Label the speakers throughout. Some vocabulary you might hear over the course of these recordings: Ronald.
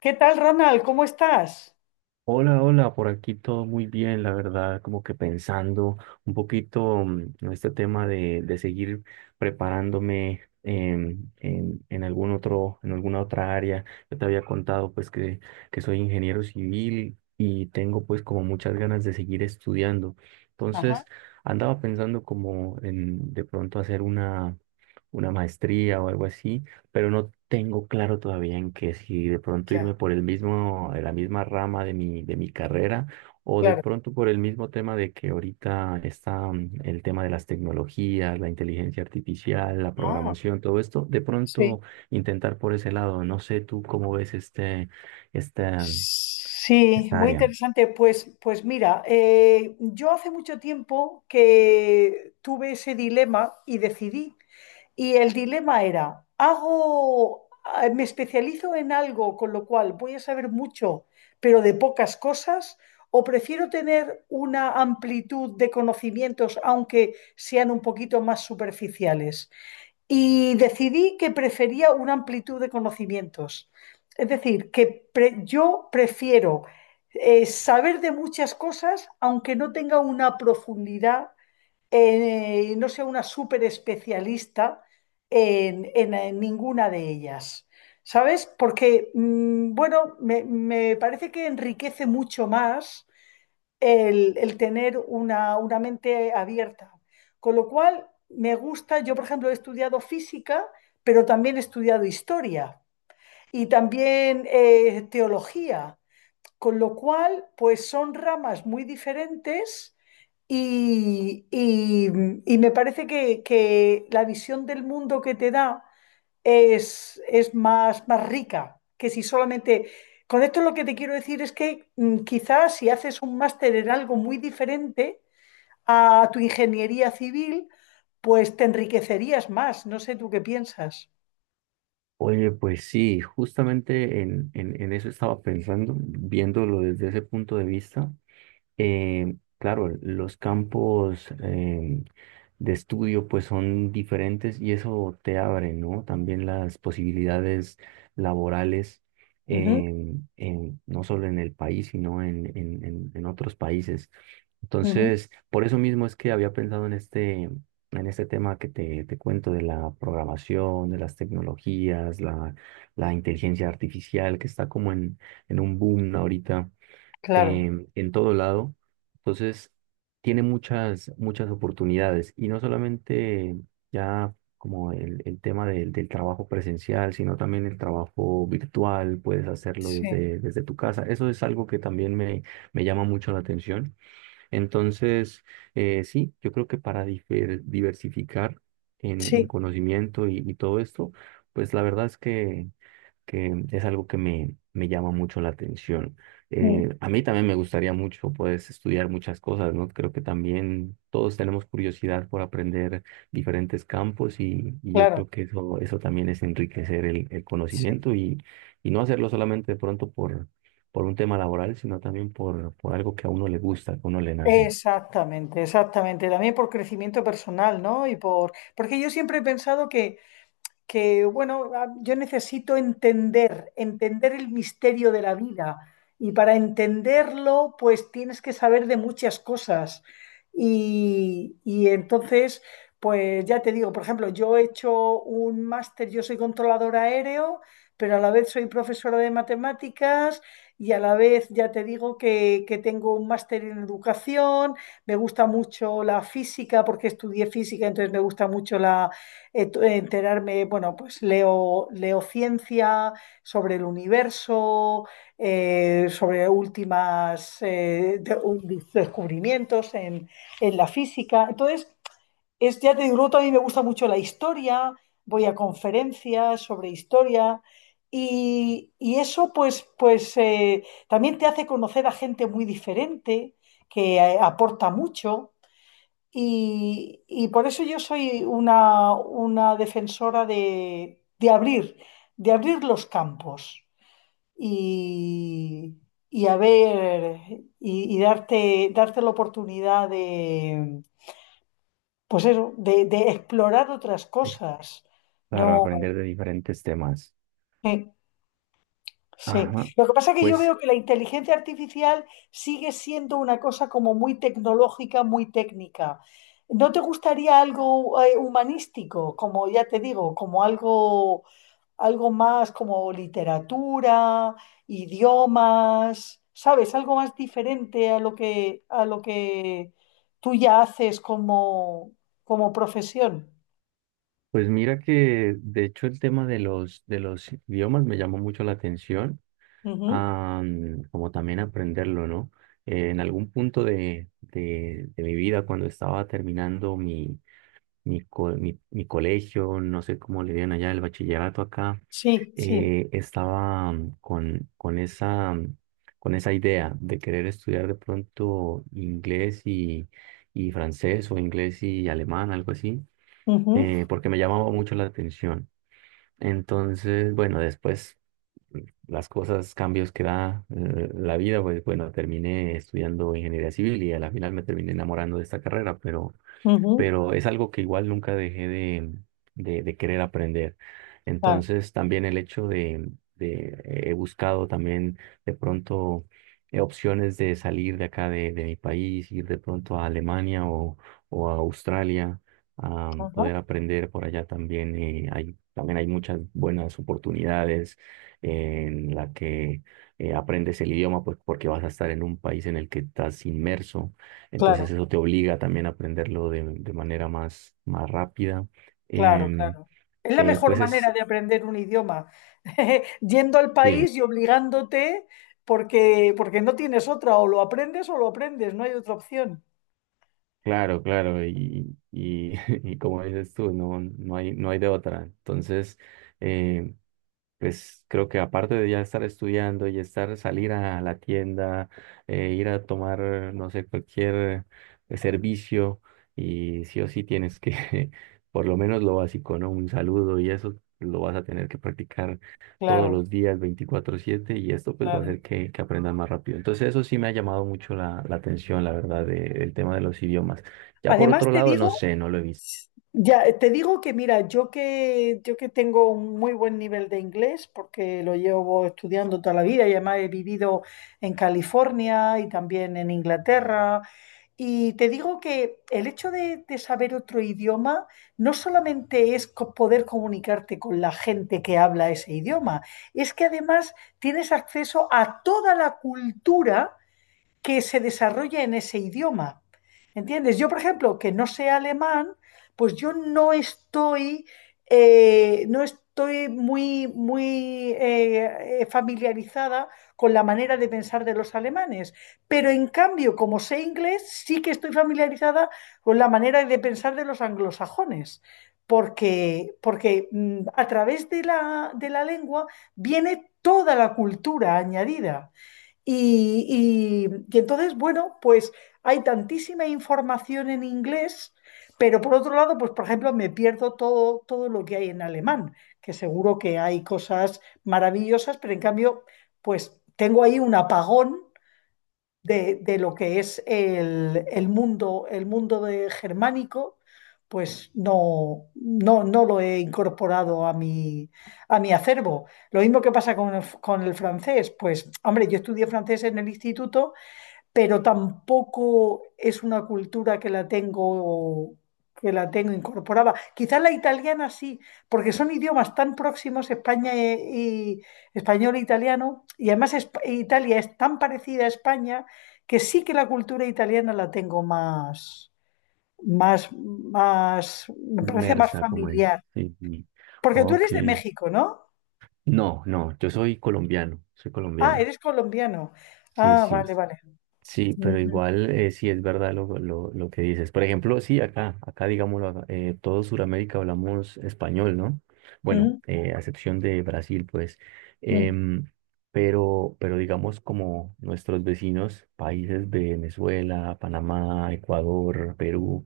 Speaker 1: ¿Qué tal, Ronald? ¿Cómo estás?
Speaker 2: Hola, hola, por aquí todo muy bien, la verdad, como que pensando un poquito en este tema de seguir preparándome en algún otro, en alguna otra área. Yo te había contado pues que soy ingeniero civil y tengo pues como muchas ganas de seguir estudiando.
Speaker 1: Ajá,
Speaker 2: Entonces andaba pensando como en de pronto hacer una maestría o algo así, pero no tengo claro todavía en que si de pronto
Speaker 1: ya,
Speaker 2: irme por el mismo, la misma rama de mi carrera, o de
Speaker 1: claro.
Speaker 2: pronto por el mismo tema de que ahorita está el tema de las tecnologías, la inteligencia artificial, la
Speaker 1: Ah,
Speaker 2: programación, todo esto, de
Speaker 1: sí.
Speaker 2: pronto intentar por ese lado. No sé tú cómo ves esta,
Speaker 1: Sí,
Speaker 2: esta
Speaker 1: muy
Speaker 2: área.
Speaker 1: interesante. Pues, pues mira, yo hace mucho tiempo que tuve ese dilema y decidí. Y el dilema era, hago, me especializo en algo, con lo cual voy a saber mucho, pero de pocas cosas, o prefiero tener una amplitud de conocimientos, aunque sean un poquito más superficiales. Y decidí que prefería una amplitud de conocimientos. Es decir, que yo prefiero saber de muchas cosas, aunque no tenga una profundidad, no sea una súper especialista en, en ninguna de ellas. ¿Sabes? Porque, bueno, me parece que enriquece mucho más el tener una mente abierta. Con lo cual, me gusta, yo por ejemplo he estudiado física, pero también he estudiado historia y también teología, con lo cual, pues son ramas muy diferentes. Y, y- y me parece que la visión del mundo que te da es más, más rica que si solamente. Con esto lo que te quiero decir es que quizás si haces un máster en algo muy diferente a tu ingeniería civil, pues te enriquecerías más. No sé tú qué piensas.
Speaker 2: Oye, pues sí, justamente en eso estaba pensando, viéndolo desde ese punto de vista. Claro, los campos de estudio pues son diferentes y eso te abre, ¿no? También las posibilidades laborales,
Speaker 1: Ujú,
Speaker 2: no solo en el país, sino en otros países.
Speaker 1: ujú,
Speaker 2: Entonces, por eso mismo es que había pensado en en este tema que te cuento de la programación, de las tecnologías, la inteligencia artificial, que está como en un boom ahorita
Speaker 1: claro,
Speaker 2: en todo lado. Entonces, tiene muchas, muchas oportunidades, y no solamente ya como el tema del trabajo presencial, sino también el trabajo virtual, puedes hacerlo
Speaker 1: sí,
Speaker 2: desde tu casa. Eso es algo que también me llama mucho la atención. Entonces, sí, yo creo que para diversificar en
Speaker 1: sí,
Speaker 2: conocimiento y todo esto, pues la verdad es que es algo que me llama mucho la atención.
Speaker 1: mm,
Speaker 2: A mí también me gustaría mucho, pues, estudiar muchas cosas, ¿no? Creo que también todos tenemos curiosidad por aprender diferentes campos y yo
Speaker 1: claro,
Speaker 2: creo que eso también es enriquecer el
Speaker 1: sí.
Speaker 2: conocimiento y no hacerlo solamente de pronto por un tema laboral, sino también por algo que a uno le gusta, que a uno le nace.
Speaker 1: Exactamente, exactamente. También por crecimiento personal, ¿no? Y por, porque yo siempre he pensado que, bueno, ah, yo necesito entender, entender el misterio de la vida. Y para entenderlo, pues tienes que saber de muchas cosas. Y entonces, pues ya te digo, por ejemplo, yo he hecho un máster, yo soy controlador aéreo, pero a la vez soy profesora de matemáticas y a la vez ya te digo que tengo un máster en educación, me gusta mucho la física porque estudié física, entonces me gusta mucho enterarme, bueno, pues leo, leo ciencia sobre el universo, sobre últimas descubrimientos en la física. Entonces, es, ya te digo, luego también me gusta mucho la historia, voy a conferencias sobre historia. Y eso pues, pues también te hace conocer a gente muy diferente que aporta mucho. Y por eso yo soy una defensora de abrir los campos y, y a ver, y darte, darte la oportunidad de, pues eso, de explorar otras
Speaker 2: Es
Speaker 1: cosas.
Speaker 2: Claro,
Speaker 1: No.
Speaker 2: aprender de diferentes temas.
Speaker 1: Eh. Sí.
Speaker 2: Ajá.
Speaker 1: Lo que pasa es que yo
Speaker 2: Pues,
Speaker 1: veo que la inteligencia artificial sigue siendo una cosa como muy tecnológica, muy técnica. ¿No te gustaría algo humanístico, como ya te digo, como algo, algo más como literatura, idiomas? ¿Sabes? Algo más diferente a lo que tú ya haces como, como profesión.
Speaker 2: pues mira que de hecho el tema de de los idiomas me llamó mucho la atención,
Speaker 1: Ujú.
Speaker 2: como también aprenderlo, ¿no? En algún punto de mi vida, cuando estaba terminando mi colegio, no sé cómo le digan allá, el bachillerato acá.
Speaker 1: Sí, sí.
Speaker 2: Eh, estaba con esa, con esa idea de querer estudiar de pronto y francés o inglés y alemán, algo así.
Speaker 1: Ujú,
Speaker 2: Eh, porque me llamaba mucho la atención. Entonces, bueno, después mm, las cosas, cambios que da la vida, pues bueno, terminé estudiando ingeniería civil y a la final me terminé enamorando de esta carrera, pero
Speaker 1: ujú.
Speaker 2: pero es algo que igual nunca dejé de querer aprender.
Speaker 1: Claro,
Speaker 2: Entonces también el hecho de he buscado también de pronto opciones de salir de acá de mi país, ir de pronto a Alemania o a Australia, a
Speaker 1: ajá,
Speaker 2: poder aprender por allá también. Eh, hay, también hay muchas buenas oportunidades en la que aprendes el idioma pues, porque vas a estar en un país en el que estás inmerso, entonces
Speaker 1: claro.
Speaker 2: eso te obliga también a aprenderlo de manera más, más rápida.
Speaker 1: Claro,
Speaker 2: Em,
Speaker 1: claro. Es la mejor
Speaker 2: pues
Speaker 1: manera
Speaker 2: es,
Speaker 1: de aprender un idioma, yendo al
Speaker 2: sí,
Speaker 1: país y obligándote porque, porque no tienes otra, o lo aprendes, no hay otra opción.
Speaker 2: claro, claro, y, y como dices tú, no, no hay, no hay de otra. Entonces, em, pues creo que aparte de ya estar estudiando y estar, salir a la tienda, ir a tomar, no sé, cualquier servicio, y sí o sí tienes que, por lo menos lo básico, ¿no? Un saludo y eso lo vas a tener que practicar todos
Speaker 1: Claro,
Speaker 2: los días, 24/7, y esto pues va a
Speaker 1: claro.
Speaker 2: hacer que aprendas más rápido. Entonces eso sí me ha llamado mucho la atención, la verdad, del tema de los idiomas. Ya por
Speaker 1: Además
Speaker 2: otro
Speaker 1: te
Speaker 2: lado,
Speaker 1: digo,
Speaker 2: no sé, no lo he visto.
Speaker 1: ya te digo que mira, yo que tengo un muy buen nivel de inglés porque lo llevo estudiando toda la vida y además he vivido en California y también en Inglaterra. Y te digo que el hecho de saber otro idioma no solamente es poder comunicarte con la gente que habla ese idioma, es que además tienes acceso a toda la cultura que se desarrolle en ese idioma. ¿Entiendes? Yo, por ejemplo, que no sé alemán, pues yo no estoy, no estoy muy, muy familiarizada con la manera de pensar de los alemanes. Pero en cambio, como sé inglés, sí que estoy familiarizada con la manera de pensar de los anglosajones. Porque, porque a través de de la lengua viene toda la cultura añadida. Y, y entonces, bueno, pues hay tantísima información en inglés, pero por otro lado, pues por ejemplo, me pierdo todo, todo lo que hay en alemán, que seguro que hay cosas maravillosas, pero en cambio, pues tengo ahí un apagón de lo que es el mundo de germánico, pues no, no, no lo he incorporado a mi acervo. Lo mismo que pasa con el francés, pues hombre, yo estudié francés en el instituto pero tampoco es una cultura que la tengo incorporada. Quizás la italiana sí, porque son idiomas tan próximos, España español e italiano, y además Italia es tan parecida a España que sí que la cultura italiana la tengo más, más, más, me parece más
Speaker 2: Inmersa, como en...
Speaker 1: familiar.
Speaker 2: Sí, sí.
Speaker 1: Porque tú
Speaker 2: Ok.
Speaker 1: eres de México, ¿no?
Speaker 2: No, no, yo soy colombiano, soy
Speaker 1: Ah,
Speaker 2: colombiano.
Speaker 1: eres colombiano.
Speaker 2: Sí,
Speaker 1: Ah,
Speaker 2: sí,
Speaker 1: vale, vale.
Speaker 2: sí, pero
Speaker 1: Ujú,
Speaker 2: igual sí es verdad lo que dices. Por ejemplo, sí, acá digámoslo, acá, todo Sudamérica hablamos español, ¿no? Bueno,
Speaker 1: ujú,
Speaker 2: a excepción de Brasil, pues.
Speaker 1: ujú,
Speaker 2: Em, pero digamos como nuestros vecinos, países de Venezuela, Panamá, Ecuador, Perú,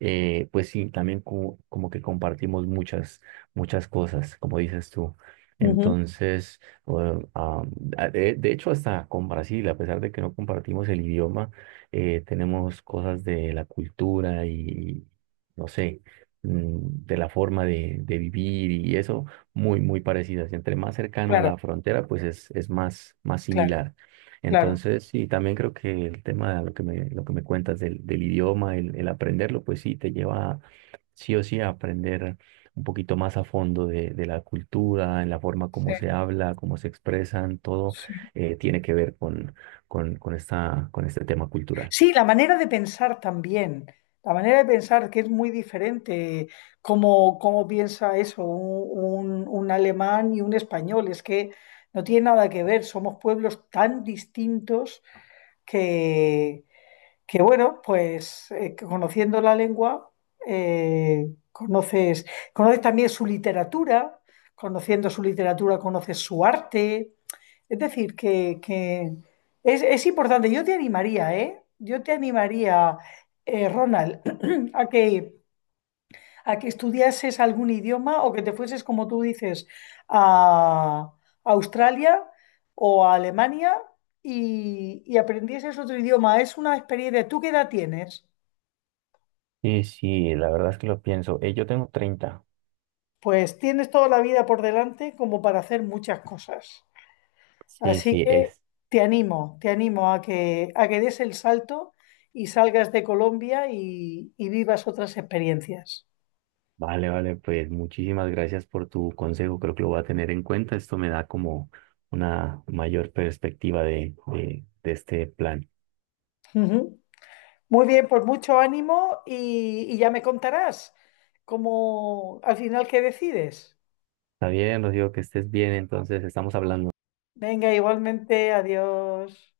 Speaker 2: pues sí, también como que compartimos muchas, muchas cosas, como dices tú.
Speaker 1: ujú.
Speaker 2: Entonces, bueno, ah, de hecho, hasta con Brasil, a pesar de que no compartimos el idioma, tenemos cosas de la cultura y, no sé, de la forma de vivir y eso, muy, muy parecidas. Entre más cercano a
Speaker 1: Claro,
Speaker 2: la frontera, pues es más, más
Speaker 1: claro,
Speaker 2: similar.
Speaker 1: claro.
Speaker 2: Entonces, sí, también creo que el tema de lo que me cuentas del idioma, el aprenderlo, pues sí, te lleva sí o sí a aprender un poquito más a fondo de la cultura, en la forma
Speaker 1: Sí,
Speaker 2: como se habla, cómo se expresan, todo
Speaker 1: sí.
Speaker 2: tiene que ver con esta, con este tema cultural.
Speaker 1: Sí, la manera de pensar también, la manera de pensar que es muy diferente, cómo, cómo piensa eso un, un alemán y un español, es que no tiene nada que ver, somos pueblos tan distintos que, que bueno, pues que conociendo la lengua, conoces, conoces también su literatura, conociendo su literatura conoces su arte. Es decir, que es importante. Yo te animaría, ¿eh? Yo te animaría, Ronald, a que, a que estudiases algún idioma o que te fueses, como tú dices, a Australia o a Alemania y aprendieses otro idioma. Es una experiencia. ¿Tú qué edad tienes?
Speaker 2: Sí, sí, la verdad es que lo pienso. Yo tengo 30.
Speaker 1: Pues tienes toda la vida por delante como para hacer muchas cosas.
Speaker 2: Sí,
Speaker 1: Así
Speaker 2: sí,
Speaker 1: que
Speaker 2: es.
Speaker 1: te animo a que des el salto y salgas de Colombia y vivas otras experiencias.
Speaker 2: Vale, vale, pues muchísimas gracias por tu consejo, creo que lo voy a tener en cuenta, esto me da como una mayor perspectiva de este plan.
Speaker 1: Ujú. Muy bien, pues mucho ánimo y ya me contarás cómo al final qué decides.
Speaker 2: Está bien, Rocío, que estés bien, entonces estamos hablando.
Speaker 1: Venga, igualmente, adiós.